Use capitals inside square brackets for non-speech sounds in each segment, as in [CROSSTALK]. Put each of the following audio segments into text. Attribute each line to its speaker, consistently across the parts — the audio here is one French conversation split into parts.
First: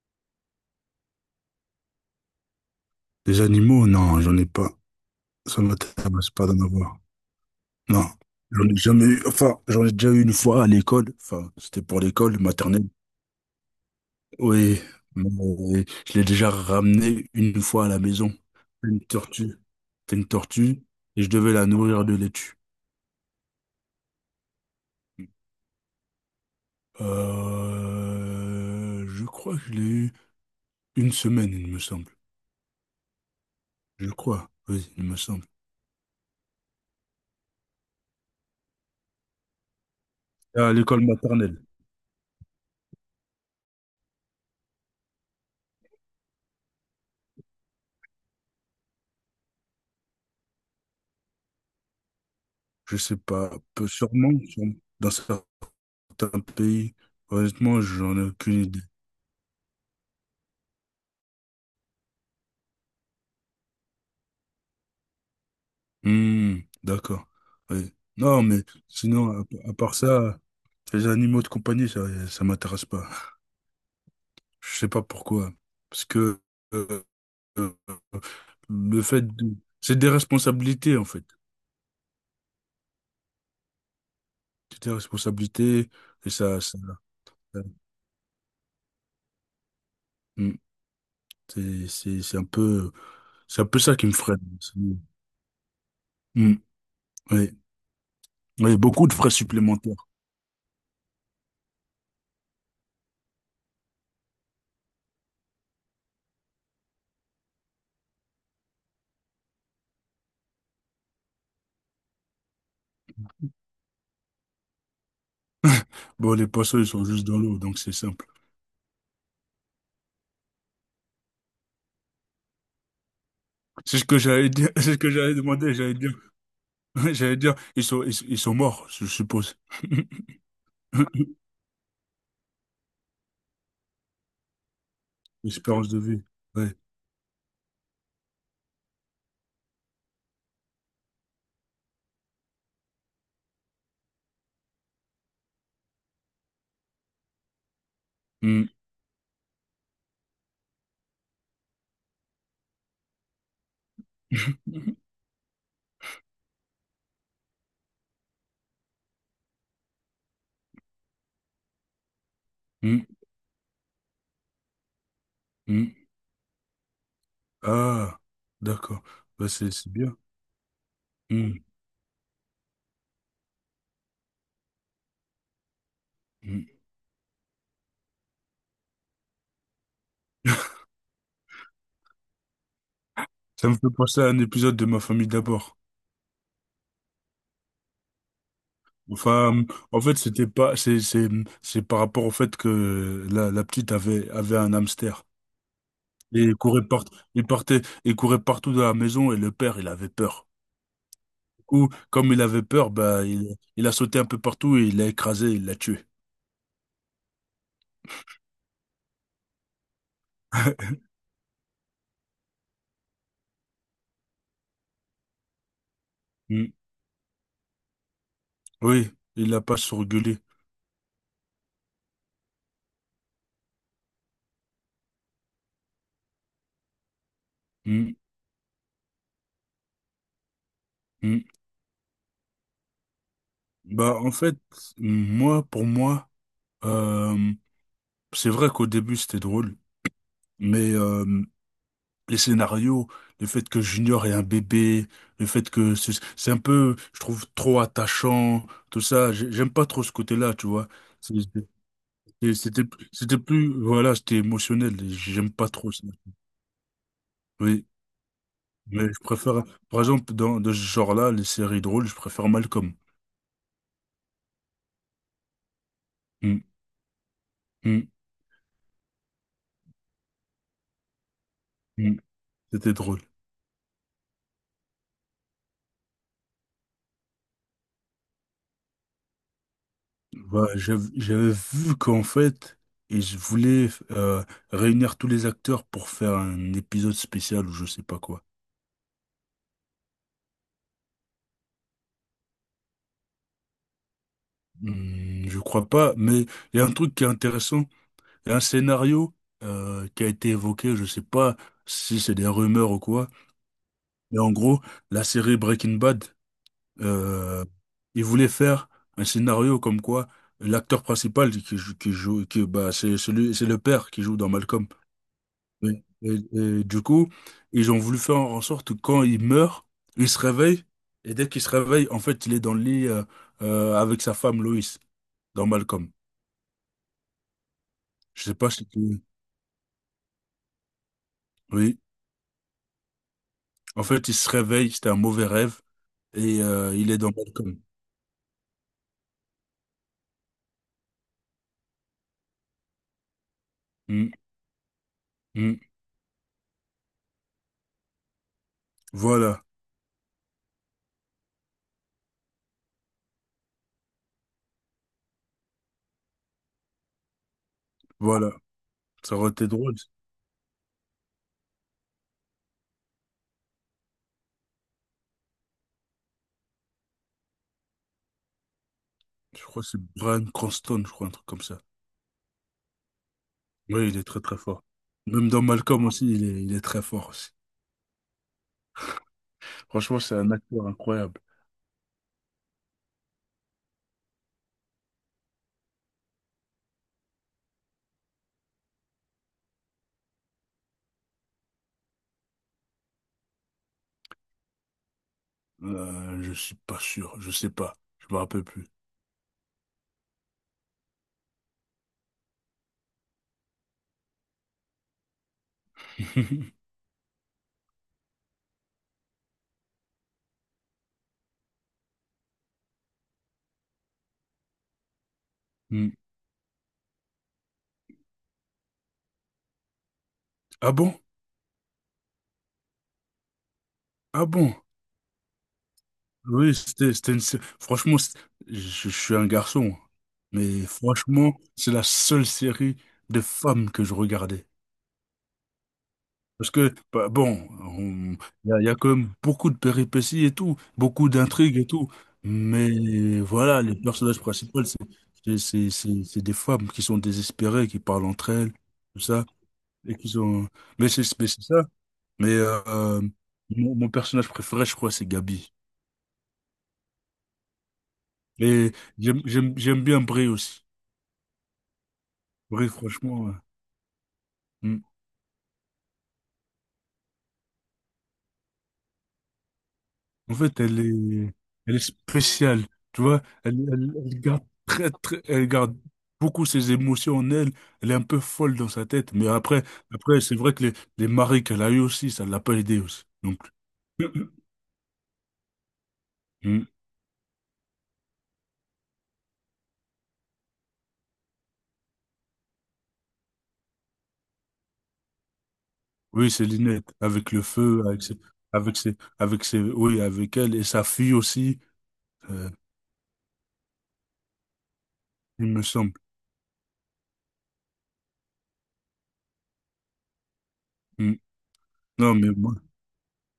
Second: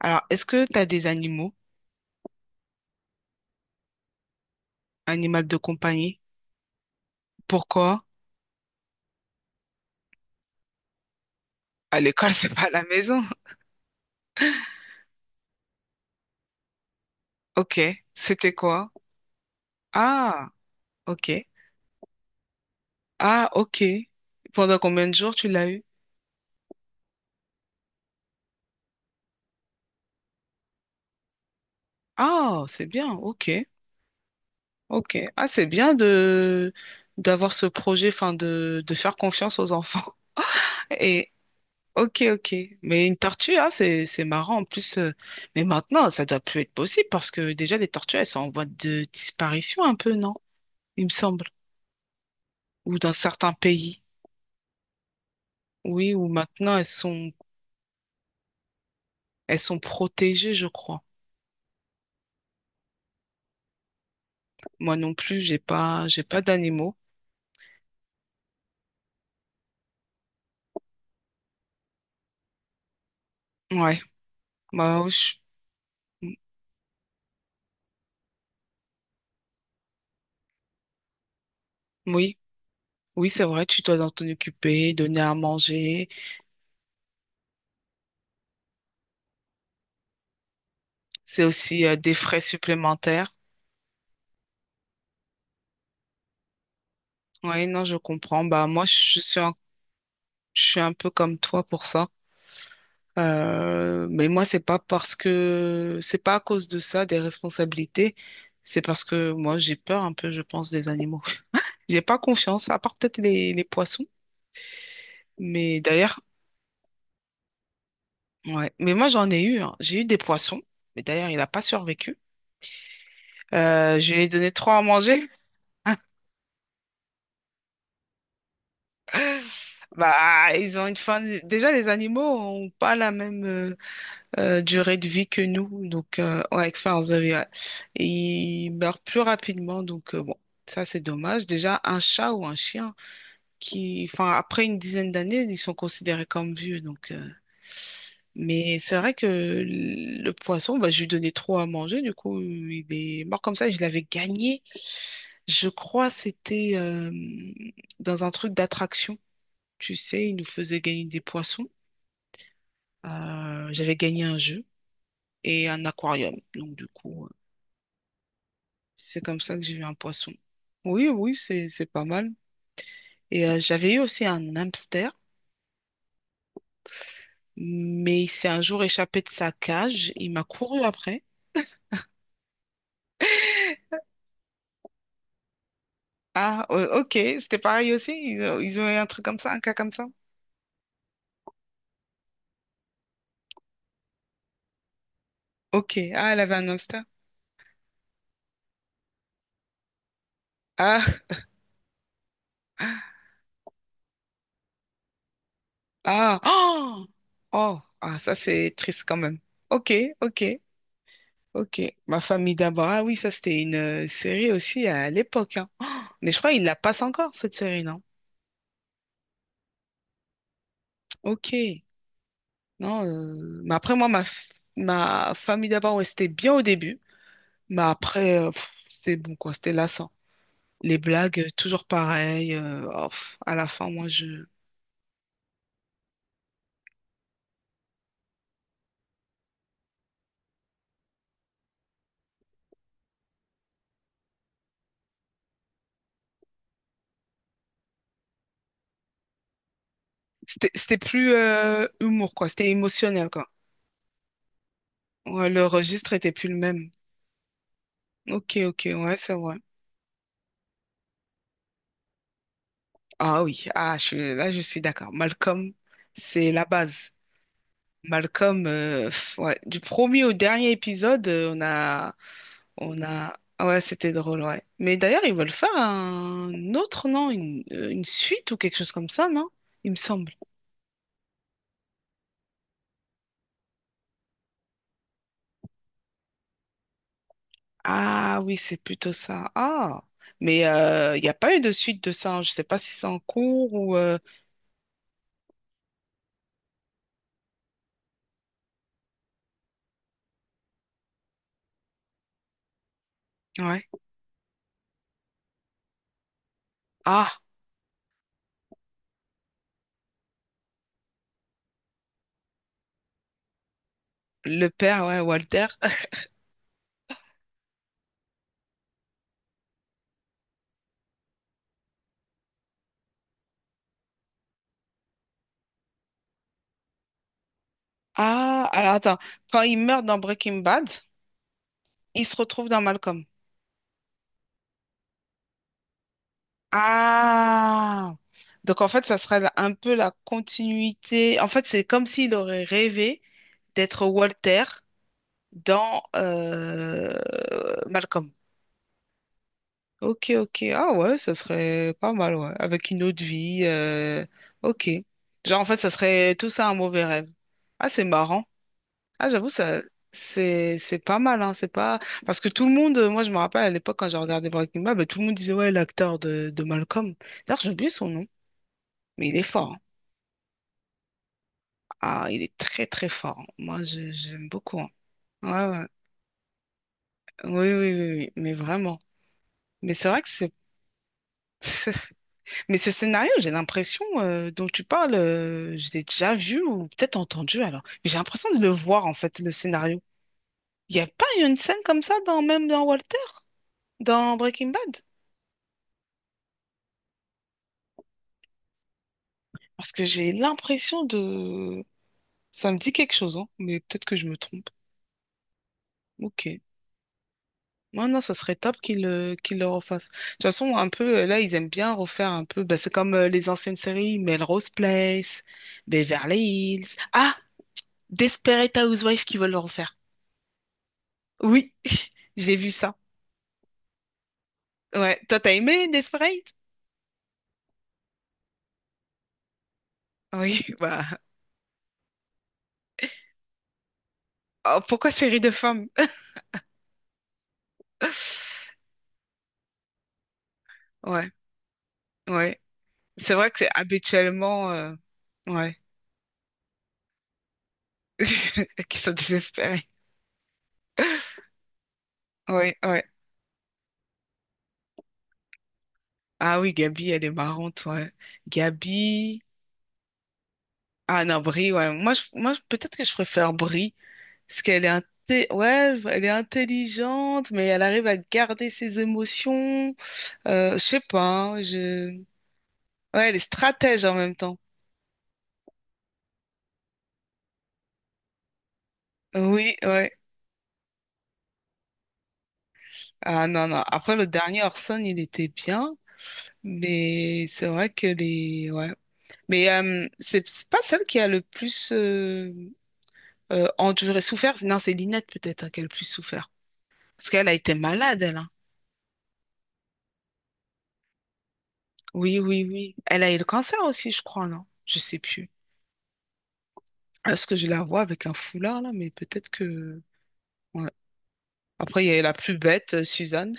Speaker 1: Alors, est-ce que tu as des animaux,
Speaker 2: Des animaux, non, j'en ai pas.
Speaker 1: animal de
Speaker 2: Sur ma
Speaker 1: compagnie?
Speaker 2: table, c'est pas d'en avoir.
Speaker 1: Pourquoi?
Speaker 2: Non, j'en ai jamais eu. Enfin, j'en ai déjà eu une fois à l'école. Enfin, c'était
Speaker 1: À
Speaker 2: pour
Speaker 1: l'école, [LAUGHS]
Speaker 2: l'école
Speaker 1: c'est pas à la
Speaker 2: maternelle.
Speaker 1: maison.
Speaker 2: Oui, mais je l'ai déjà ramené une
Speaker 1: Ok,
Speaker 2: fois à la maison.
Speaker 1: c'était quoi?
Speaker 2: Une tortue. C'était une
Speaker 1: Ah,
Speaker 2: tortue et je
Speaker 1: ok.
Speaker 2: devais la nourrir de laitue.
Speaker 1: Ah, ok. Pendant combien de jours tu l'as eu?
Speaker 2: Je crois que je l'ai eu une semaine, il me semble.
Speaker 1: Ah, c'est bien, ok,
Speaker 2: Je crois, oui, il me
Speaker 1: ok.
Speaker 2: semble.
Speaker 1: Ah, c'est bien de d'avoir ce projet, enfin de faire confiance aux enfants.
Speaker 2: À
Speaker 1: [LAUGHS]
Speaker 2: l'école
Speaker 1: Et
Speaker 2: maternelle.
Speaker 1: ok, ok. Mais une tortue, ah, c'est marrant. En plus, mais maintenant, ça doit plus être possible parce que déjà les tortues, elles sont en voie de disparition un peu, non? Il me semble.
Speaker 2: Je
Speaker 1: Ou dans
Speaker 2: sais
Speaker 1: certains
Speaker 2: pas, peu
Speaker 1: pays,
Speaker 2: sûrement, sûrement. Dans ça.
Speaker 1: oui, où
Speaker 2: Un
Speaker 1: maintenant elles
Speaker 2: pays,
Speaker 1: sont,
Speaker 2: honnêtement, j'en ai aucune idée.
Speaker 1: elles sont protégées, je crois. Moi non plus, j'ai pas
Speaker 2: Hmm,
Speaker 1: d'animaux.
Speaker 2: d'accord. Oui. Non, mais sinon, à part ça, les animaux de compagnie, ça m'intéresse pas.
Speaker 1: Ouais,
Speaker 2: Je sais
Speaker 1: bah
Speaker 2: pas
Speaker 1: oui,
Speaker 2: pourquoi. Parce que euh, euh, euh, le fait de... C'est des responsabilités, en fait.
Speaker 1: oui, oui, c'est vrai, tu dois t'en
Speaker 2: C'est des
Speaker 1: occuper, donner à
Speaker 2: responsabilités,
Speaker 1: manger.
Speaker 2: et ça. Hmm.
Speaker 1: C'est aussi des
Speaker 2: C'est
Speaker 1: frais
Speaker 2: un peu,
Speaker 1: supplémentaires.
Speaker 2: c'est un peu ça qui me freine. C'est... Hmm. Oui.
Speaker 1: Oui, non, je comprends. Bah,
Speaker 2: Oui,
Speaker 1: moi,
Speaker 2: beaucoup de frais supplémentaires.
Speaker 1: je suis un peu comme toi pour ça. Mais moi, c'est pas à cause de ça, des responsabilités. C'est parce que moi, j'ai peur un peu, je pense, des animaux. J'ai pas confiance, à part peut-être les poissons. Mais d'ailleurs,
Speaker 2: Bon, les poissons, ils sont juste dans l'eau, donc c'est ça.
Speaker 1: ouais. Mais moi, j'en ai eu, hein. J'ai eu des poissons. Mais d'ailleurs, il n'a pas survécu.
Speaker 2: C'est ce
Speaker 1: Je
Speaker 2: que
Speaker 1: lui ai
Speaker 2: j'allais
Speaker 1: donné
Speaker 2: dire,
Speaker 1: trois
Speaker 2: [LAUGHS]
Speaker 1: à
Speaker 2: c'est ce que
Speaker 1: manger.
Speaker 2: j'allais demander, j'allais
Speaker 1: [LAUGHS]
Speaker 2: dire, [LAUGHS] j'allais dire, ils sont morts, je suppose.
Speaker 1: Bah,
Speaker 2: [LAUGHS]
Speaker 1: ils ont une fin. Déjà, les animaux ont pas la même durée de vie que nous.
Speaker 2: Espérance de
Speaker 1: Donc,
Speaker 2: vie,
Speaker 1: ouais,
Speaker 2: ouais.
Speaker 1: expérience de vie, ouais. Ils meurent plus rapidement. Donc, bon, ça, c'est dommage. Déjà, un chat ou un chien qui, enfin, après une dizaine d'années, ils sont considérés comme vieux. Donc,
Speaker 2: Hmm.
Speaker 1: mais c'est vrai que le poisson, bah, je lui donnais trop à manger, du coup, il est mort comme ça. Je l'avais gagné. Je crois c'était dans un truc d'attraction. Tu sais, il nous faisait gagner des poissons.
Speaker 2: Hmm,
Speaker 1: J'avais gagné un jeu et un
Speaker 2: hmm. [LAUGHS]
Speaker 1: aquarium. Donc, du coup,
Speaker 2: Ah, d'accord.
Speaker 1: c'est comme
Speaker 2: Bah,
Speaker 1: ça que
Speaker 2: c'est
Speaker 1: j'ai eu
Speaker 2: c'est
Speaker 1: un
Speaker 2: bien.
Speaker 1: poisson. Oui, oui,
Speaker 2: Hmm,
Speaker 1: c'est pas mal. Et j'avais eu aussi un hamster,
Speaker 2: hmm.
Speaker 1: mais il s'est un jour échappé de sa cage. Il m'a couru après.
Speaker 2: Ça me fait penser à un épisode de Ma famille d'abord.
Speaker 1: Ah, ok, c'était pareil aussi. Ils ont eu un truc comme ça, un
Speaker 2: Enfin,
Speaker 1: cas comme
Speaker 2: en
Speaker 1: ça.
Speaker 2: fait, c'était pas, c'est par rapport au fait que la petite avait un hamster.
Speaker 1: Ok, ah, elle
Speaker 2: Et
Speaker 1: avait un hamster.
Speaker 2: il partait, il courait partout dans la maison et le père, il avait peur.
Speaker 1: Ah,
Speaker 2: Coup, comme il avait peur, bah, il a sauté un peu partout et il l'a écrasé, il l'a tué.
Speaker 1: ah, oh, oh, ah, ça c'est triste quand même. Ok, ok, ok. Ma famille d'abord. Ah oui, ça c'était une série aussi à l'époque, hein. Oh, mais je crois qu'ils
Speaker 2: Mm.
Speaker 1: la passent encore cette série, non?
Speaker 2: Oui, il l'a pas surgulé.
Speaker 1: Ok, non. Mais après moi, ma famille d'abord, ouais, c'était bien au début, mais
Speaker 2: Mm.
Speaker 1: après, c'était bon quoi, c'était lassant. Les blagues,
Speaker 2: Mm.
Speaker 1: toujours pareilles. Oh, à la fin, moi
Speaker 2: Bah, en
Speaker 1: je...
Speaker 2: fait, moi, pour moi, euh, c'est vrai qu'au début, c'était drôle, mais les scénarios, le fait que Junior est un bébé, le fait que c'est un peu, je trouve, trop attachant, tout ça, j'aime pas trop ce côté-là, tu
Speaker 1: C'était
Speaker 2: vois.
Speaker 1: c'était plus
Speaker 2: C'est- c'est-
Speaker 1: humour, quoi. C'était
Speaker 2: C'était
Speaker 1: émotionnel, quoi.
Speaker 2: plus, voilà, c'était émotionnel, et j'aime
Speaker 1: Ouais, le
Speaker 2: pas trop ça.
Speaker 1: registre était plus le même.
Speaker 2: Oui.
Speaker 1: Ok, ok,
Speaker 2: Mais
Speaker 1: ouais,
Speaker 2: je
Speaker 1: c'est vrai.
Speaker 2: préfère, par exemple, dans de ce genre-là, les séries drôles, je préfère Malcolm.
Speaker 1: Ah oui, ah, là, je suis d'accord. Malcolm, c'est
Speaker 2: Hmm,
Speaker 1: la base.
Speaker 2: hmm,
Speaker 1: Malcolm, ouais, du premier au dernier épisode, on a,
Speaker 2: hmm. C'était
Speaker 1: on
Speaker 2: drôle.
Speaker 1: a, ah ouais, c'était drôle, ouais. Mais d'ailleurs, ils veulent faire un autre, non? Une suite ou quelque chose comme ça, non? Il me semble.
Speaker 2: Bah, j'avais vu qu'en fait, ils voulaient réunir tous les acteurs pour faire un épisode spécial ou je sais pas
Speaker 1: Ah
Speaker 2: quoi.
Speaker 1: oui, c'est plutôt ça. Ah, mais il n'y a pas eu de suite de ça, hein. Je ne sais pas si c'est en cours ou.
Speaker 2: Hmm, je crois pas, mais il y a un truc qui est intéressant. Il y a un scénario qui a été évoqué, je sais pas si c'est des rumeurs ou quoi.
Speaker 1: Ouais.
Speaker 2: Mais en gros, la série Breaking Bad.
Speaker 1: Ah,
Speaker 2: Euh, il voulait faire un scénario comme quoi l'acteur principal qui joue, bah, c'est celui, c'est le père qui joue dans
Speaker 1: le
Speaker 2: Malcolm.
Speaker 1: père, ouais, Walter.
Speaker 2: Et,
Speaker 1: [LAUGHS]
Speaker 2: et- et du coup, ils ont voulu faire en sorte que quand il meurt, il se réveille, et dès qu'il se réveille, en fait, il est dans le lit avec sa femme Loïs, dans Malcolm. Je sais
Speaker 1: Ah,
Speaker 2: pas si
Speaker 1: alors attends.
Speaker 2: tu...
Speaker 1: Quand il meurt dans Breaking Bad,
Speaker 2: Oui,
Speaker 1: il se retrouve dans Malcolm.
Speaker 2: en fait, il se réveille, c'était un mauvais rêve, et il est dans Malcolm.
Speaker 1: Ah! Donc en fait, ça serait un peu la continuité. En fait, c'est comme s'il aurait rêvé d'être
Speaker 2: Mm,
Speaker 1: Walter
Speaker 2: mm.
Speaker 1: dans Malcolm.
Speaker 2: Voilà,
Speaker 1: Ok, ok. Ah ouais, ça serait pas mal, ouais. Avec une autre vie. Ok. Genre, en fait, ça serait tout ça un mauvais rêve. Ah, c'est marrant.
Speaker 2: voilà.
Speaker 1: Ah,
Speaker 2: Ça
Speaker 1: j'avoue,
Speaker 2: aurait été
Speaker 1: ça,
Speaker 2: drôle.
Speaker 1: c'est pas mal, hein, c'est pas, parce que tout le monde, moi, je me rappelle à l'époque quand j'ai regardé Breaking Bad, bah, tout le monde disait, ouais, l'acteur de Malcolm. D'ailleurs, j'ai oublié son nom, mais il est
Speaker 2: Je
Speaker 1: fort, hein.
Speaker 2: crois que c'est Brian Cranston, je crois, un truc comme ça.
Speaker 1: Ah, il est très, très fort, hein. Moi,
Speaker 2: Oui, il est très
Speaker 1: j'aime
Speaker 2: très
Speaker 1: beaucoup,
Speaker 2: fort.
Speaker 1: hein.
Speaker 2: Même dans
Speaker 1: Ouais, ouais.
Speaker 2: Malcolm aussi, il est très fort aussi.
Speaker 1: Oui, oui, oui, oui, mais vraiment. Mais c'est
Speaker 2: Franchement,
Speaker 1: vrai que
Speaker 2: c'est un
Speaker 1: c'est,
Speaker 2: acteur incroyable.
Speaker 1: [LAUGHS] mais ce scénario, j'ai l'impression, dont tu parles, je l'ai déjà vu ou peut-être entendu, alors. Mais j'ai l'impression de le voir, en fait, le scénario. Il n'y a pas une scène comme ça dans, même dans Walter, dans Breaking Bad?
Speaker 2: Je suis pas sûr, je sais pas, je me rappelle plus.
Speaker 1: Parce que j'ai l'impression de... Ça me dit quelque chose, hein, mais peut-être que je me trompe. Ok.
Speaker 2: [LAUGHS]
Speaker 1: Non, non, ça serait top qu'ils le refassent. De toute façon, un peu, là, ils aiment bien refaire un peu. Bah, c'est comme les anciennes séries, Melrose Place,
Speaker 2: Hmm.
Speaker 1: Beverly Hills. Ah, Desperate Housewives qui veulent le refaire.
Speaker 2: Ah bon?
Speaker 1: Oui, [LAUGHS] j'ai vu ça.
Speaker 2: Ah bon?
Speaker 1: Ouais. Toi, t'as aimé Desperate?
Speaker 2: Oui, c'était une... Sé- Franchement, je, je suis un garçon,
Speaker 1: Oui, [LAUGHS]
Speaker 2: mais
Speaker 1: bah.
Speaker 2: franchement, c'est la seule série de femmes que je regardais.
Speaker 1: Oh, pourquoi série de femmes?
Speaker 2: Parce que, bah, bon, on-
Speaker 1: [LAUGHS]
Speaker 2: il y a quand même beaucoup de péripéties et tout, beaucoup
Speaker 1: Ouais,
Speaker 2: d'intrigues et tout.
Speaker 1: ouais. C'est
Speaker 2: Mais
Speaker 1: vrai que c'est
Speaker 2: voilà, les personnages
Speaker 1: habituellement.
Speaker 2: principaux,
Speaker 1: Ouais.
Speaker 2: c'est des femmes qui sont désespérées, qui parlent entre elles,
Speaker 1: [LAUGHS] Qui sont
Speaker 2: tout ça.
Speaker 1: désespérés.
Speaker 2: Et qui sont... Mais c'est ça. Mais
Speaker 1: Ouais, ouais.
Speaker 2: mon personnage préféré, je crois, c'est Gabi.
Speaker 1: Ah oui, Gabi, elle est marrante, ouais.
Speaker 2: Et
Speaker 1: Gabi.
Speaker 2: j'aime bien Brie aussi.
Speaker 1: Ah non, Brie, ouais.
Speaker 2: Brie,
Speaker 1: Peut-être que je
Speaker 2: franchement.
Speaker 1: préfère
Speaker 2: Ouais.
Speaker 1: Brie, parce qu'
Speaker 2: Mm.
Speaker 1: ouais, elle est intelligente, mais elle arrive à garder ses émotions.
Speaker 2: En
Speaker 1: Je
Speaker 2: fait,
Speaker 1: sais pas, hein,
Speaker 2: elle est
Speaker 1: je...
Speaker 2: spéciale, tu
Speaker 1: Ouais, elle est
Speaker 2: vois.
Speaker 1: stratège en même
Speaker 2: Elle
Speaker 1: temps.
Speaker 2: garde elle garde beaucoup ses émotions en elle. Elle est un peu folle dans sa tête. Mais
Speaker 1: Oui,
Speaker 2: après,
Speaker 1: ouais.
Speaker 2: après, c'est vrai que les maris qu'elle a eu aussi, ça l'a pas aidé aussi.
Speaker 1: Ah
Speaker 2: Donc,
Speaker 1: non, non. Après,
Speaker 2: [CLEARS THROAT]
Speaker 1: le dernier Orson, il était bien,
Speaker 2: Mm.
Speaker 1: mais c'est vrai que les... Ouais. Mais c'est pas celle qui a le plus... enduré, souffert. Non, c'est Lynette peut-être hein, qui a le plus souffert.
Speaker 2: Oui, c'est Linette,
Speaker 1: Parce qu'elle a
Speaker 2: avec le
Speaker 1: été
Speaker 2: feu,
Speaker 1: malade, elle, hein.
Speaker 2: avec ses, oui, avec elle et sa fille aussi,
Speaker 1: Oui, oui,
Speaker 2: euh,
Speaker 1: oui. Elle a eu le cancer aussi, je crois, non? Je sais plus.
Speaker 2: il me semble.
Speaker 1: Est-ce que je la vois avec un foulard là? Mais peut-être que. Ouais.
Speaker 2: Mm.
Speaker 1: Après, il y a eu la
Speaker 2: Non, mais
Speaker 1: plus
Speaker 2: moi,
Speaker 1: bête, Suzanne.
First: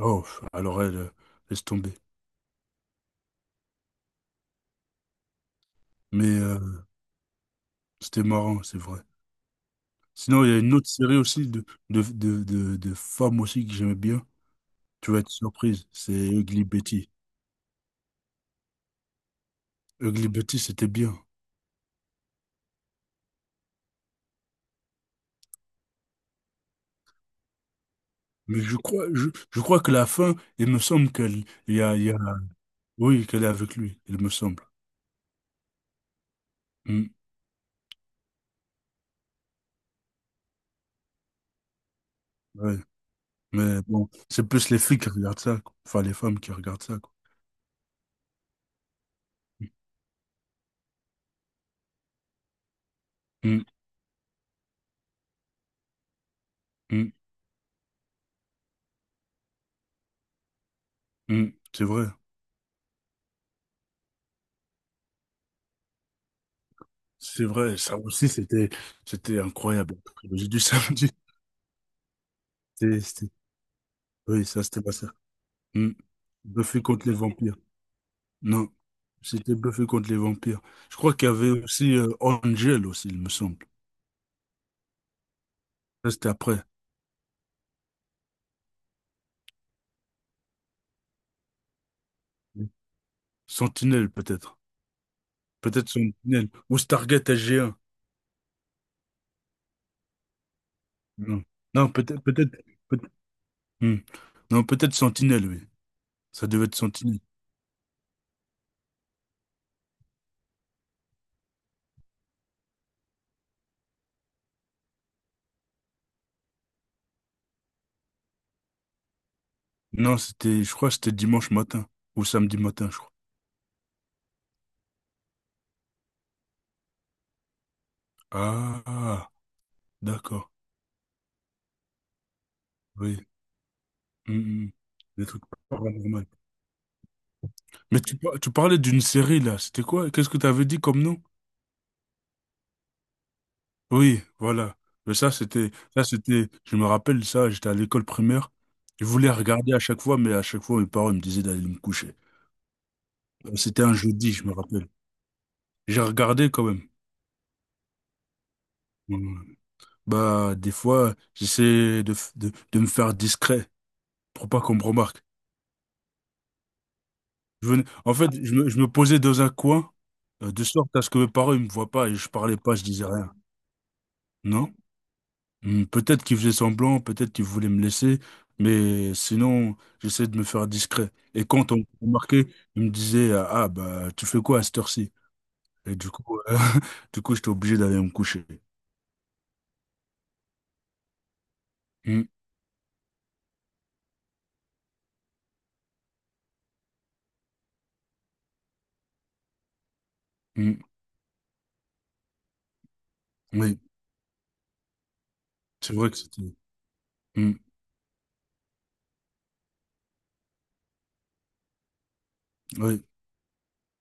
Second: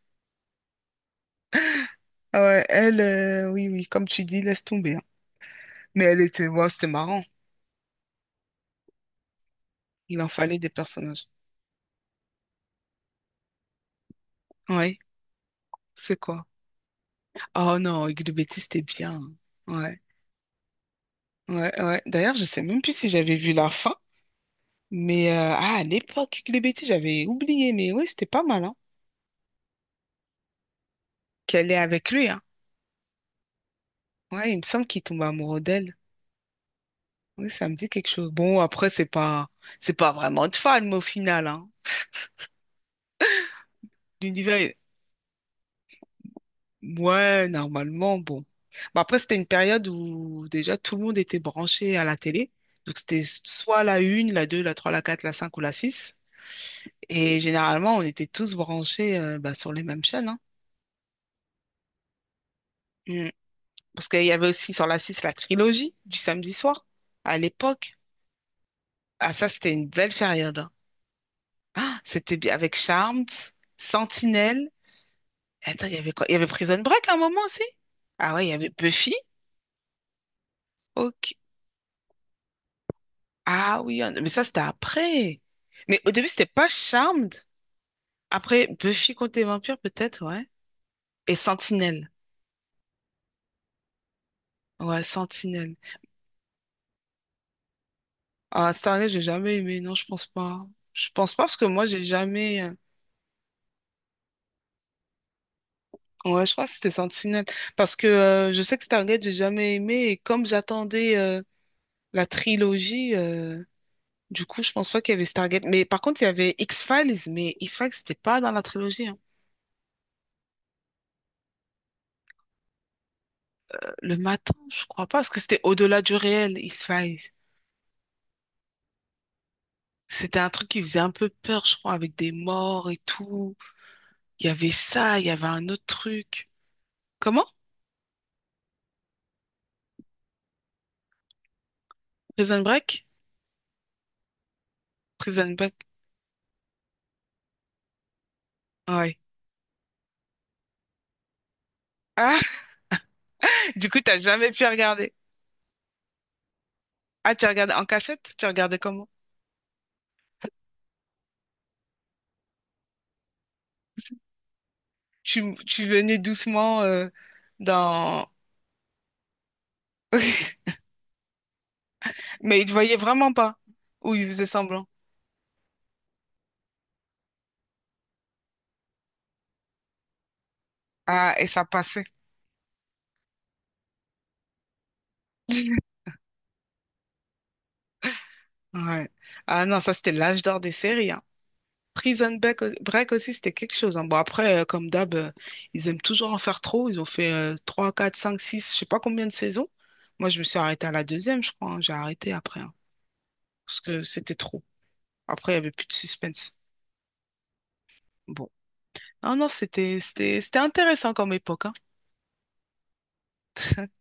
Speaker 2: oh, alors elle, laisse tomber.
Speaker 1: Ah ouais, oui, oui, comme tu dis, laisse tomber, hein. Mais elle
Speaker 2: Mais
Speaker 1: était, ouais, c'était marrant.
Speaker 2: c'était marrant, c'est vrai.
Speaker 1: Il en
Speaker 2: Sinon, il y
Speaker 1: fallait
Speaker 2: a
Speaker 1: des
Speaker 2: une autre série
Speaker 1: personnages.
Speaker 2: aussi de femmes aussi que j'aimais bien.
Speaker 1: Oui,
Speaker 2: Tu vas être surprise, c'est
Speaker 1: c'est quoi?
Speaker 2: Ugly Betty.
Speaker 1: Oh non, Hugues de Bétis, c'était bien, hein. Ouais,
Speaker 2: Ugly Betty, c'était bien.
Speaker 1: ouais, ouais. D'ailleurs, je sais même plus si j'avais vu la fin. Mais ah, à l'époque, Hugues de Bétis, j'avais oublié. Mais oui, c'était pas
Speaker 2: Mais
Speaker 1: mal, hein.
Speaker 2: je crois, je crois que la fin, il me semble qu'elle,
Speaker 1: Qu'elle est avec lui, hein?
Speaker 2: oui, qu'elle est avec lui, il me
Speaker 1: Ouais, il me
Speaker 2: semble.
Speaker 1: semble qu'il tombe amoureux d'elle.
Speaker 2: Hmm,
Speaker 1: Oui, ça me dit quelque chose. Bon, après, c'est pas vraiment de fan, mais au final, hein.
Speaker 2: ouais. Mais bon, c'est
Speaker 1: L'univers,
Speaker 2: plus
Speaker 1: est-
Speaker 2: les filles qui regardent ça, quoi. Enfin, les femmes qui regardent ça, quoi.
Speaker 1: ouais, normalement, bon. Bah, après, c'était une période où déjà tout le monde était branché à la télé. Donc, c'était
Speaker 2: Hmm,
Speaker 1: soit la une, la 2, la 3, la 4, la 5 ou la 6,
Speaker 2: hmm,
Speaker 1: et généralement, on était tous branchés bah, sur les mêmes chaînes, hein.
Speaker 2: hmm. C'est vrai.
Speaker 1: Mm. Parce qu'il y avait aussi sur la 6 la trilogie du samedi soir à
Speaker 2: C'est vrai.
Speaker 1: l'époque.
Speaker 2: Ça aussi, c'était,
Speaker 1: Ah,
Speaker 2: c'était
Speaker 1: ça, c'était une
Speaker 2: incroyable.
Speaker 1: belle
Speaker 2: La trilogie
Speaker 1: période,
Speaker 2: du
Speaker 1: hein.
Speaker 2: samedi.
Speaker 1: Ah, c'était bien avec
Speaker 2: C'était,
Speaker 1: Charmed,
Speaker 2: c'était- [LAUGHS] oui, ça,
Speaker 1: Sentinelle...
Speaker 2: c'était pas ça.
Speaker 1: Attends,
Speaker 2: Hmm.
Speaker 1: il y avait quoi? Il y avait Prison
Speaker 2: Buffy
Speaker 1: Break
Speaker 2: contre
Speaker 1: à
Speaker 2: les
Speaker 1: un moment
Speaker 2: vampires.
Speaker 1: aussi? Ah ouais, il y avait
Speaker 2: Non,
Speaker 1: Buffy.
Speaker 2: c'était Buffy contre les vampires. Je crois qu'il
Speaker 1: Ok.
Speaker 2: y avait aussi Angel aussi, il me semble.
Speaker 1: Ah oui, mais ça, c'était après. Mais au
Speaker 2: Ça,
Speaker 1: début,
Speaker 2: c'était
Speaker 1: c'était
Speaker 2: après.
Speaker 1: pas Charmed. Après, Buffy contre les vampires, peut-être, ouais. Et Sentinelle.
Speaker 2: Oui. Sentinelle, peut-être.
Speaker 1: Ouais, Sentinelle.
Speaker 2: Peut-être Sentinelle. Ou Stargate SG-1.
Speaker 1: Ah, Stargate, j'ai jamais aimé. Non, je pense pas. Je pense
Speaker 2: Non,
Speaker 1: pas parce que moi,
Speaker 2: non
Speaker 1: j'ai
Speaker 2: peut-être. peut-être,
Speaker 1: jamais.
Speaker 2: peut- hmm. Non, peut-être Sentinelle, oui.
Speaker 1: Ouais,
Speaker 2: Ça
Speaker 1: je crois
Speaker 2: devait
Speaker 1: que
Speaker 2: être
Speaker 1: c'était
Speaker 2: Sentinelle.
Speaker 1: Sentinelle. Parce que je sais que Stargate, j'ai jamais aimé. Et comme j'attendais la trilogie, du coup, je pense pas qu'il y avait Stargate. Mais par contre, il y avait X-Files. Mais X-Files, c'était pas dans la trilogie, hein.
Speaker 2: Non, c'était, je crois que c'était dimanche matin. Ou samedi matin, je crois.
Speaker 1: Le matin, je crois pas, parce que c'était au-delà du réel.
Speaker 2: Ah,
Speaker 1: C'était
Speaker 2: d'accord.
Speaker 1: un truc qui faisait un peu peur, je crois, avec des morts et
Speaker 2: Oui.
Speaker 1: tout.
Speaker 2: Hmm,
Speaker 1: Il y
Speaker 2: hmm.
Speaker 1: avait ça, il
Speaker 2: Des
Speaker 1: y
Speaker 2: trucs
Speaker 1: avait un autre
Speaker 2: paranormaux.
Speaker 1: truc. Comment?
Speaker 2: Mais tu parlais d'une série, là. C'était quoi? Qu'est-ce que tu avais dit comme nom?
Speaker 1: Prison Break?
Speaker 2: Oui, voilà. Mais
Speaker 1: Prison Break.
Speaker 2: c'était, je me rappelle ça, j'étais à l'école primaire. Je
Speaker 1: Ouais.
Speaker 2: voulais regarder à chaque fois, mais à chaque fois, mes parents me disaient d'aller me coucher.
Speaker 1: Ah, [LAUGHS]
Speaker 2: C'était
Speaker 1: du
Speaker 2: un
Speaker 1: coup, t'as
Speaker 2: jeudi, je
Speaker 1: jamais
Speaker 2: me
Speaker 1: pu
Speaker 2: rappelle.
Speaker 1: regarder.
Speaker 2: J'ai regardé quand même.
Speaker 1: Ah, tu regardais en cachette? Tu regardais comment?
Speaker 2: Mm. Bah, des fois, j'essayais de me faire discret pour pas qu'on me remarque.
Speaker 1: Tu venais doucement
Speaker 2: En
Speaker 1: dans...
Speaker 2: fait, je me posais dans un coin, de
Speaker 1: [LAUGHS]
Speaker 2: sorte à ce que mes parents ils me voient pas et je parlais
Speaker 1: Mais il te
Speaker 2: pas, je
Speaker 1: voyait
Speaker 2: disais rien.
Speaker 1: vraiment pas. Ou il faisait
Speaker 2: Non?
Speaker 1: semblant.
Speaker 2: Hmm, peut-être qu'il faisait semblant, peut-être qu'il voulait me laisser, mais sinon, j'essayais de me faire discret.
Speaker 1: Ah,
Speaker 2: Et
Speaker 1: et ça
Speaker 2: quand on me
Speaker 1: passait.
Speaker 2: remarquait, il me disait, ah, bah, tu fais quoi à cette heure-ci?
Speaker 1: [LAUGHS]
Speaker 2: Et du coup, [LAUGHS] du coup, j'étais obligé d'aller me coucher.
Speaker 1: Ouais. Ah non, ça c'était l'âge d'or des séries, hein.
Speaker 2: Hmm,
Speaker 1: Prison Break, Break aussi, c'était quelque chose, hein. Bon, après, comme d'hab, ils aiment toujours en faire trop. Ils ont fait 3, 4, 5, 6, je sais pas combien de saisons. Moi, je me suis
Speaker 2: hmm.
Speaker 1: arrêtée à la deuxième, je crois, hein. J'ai arrêté après, hein,
Speaker 2: Oui,
Speaker 1: parce que c'était trop. Après, il y avait plus de
Speaker 2: c'est vrai que
Speaker 1: suspense.
Speaker 2: c'était, hmm,
Speaker 1: Bon. Non, non, c'était intéressant comme époque, hein.
Speaker 2: oui.
Speaker 1: [LAUGHS]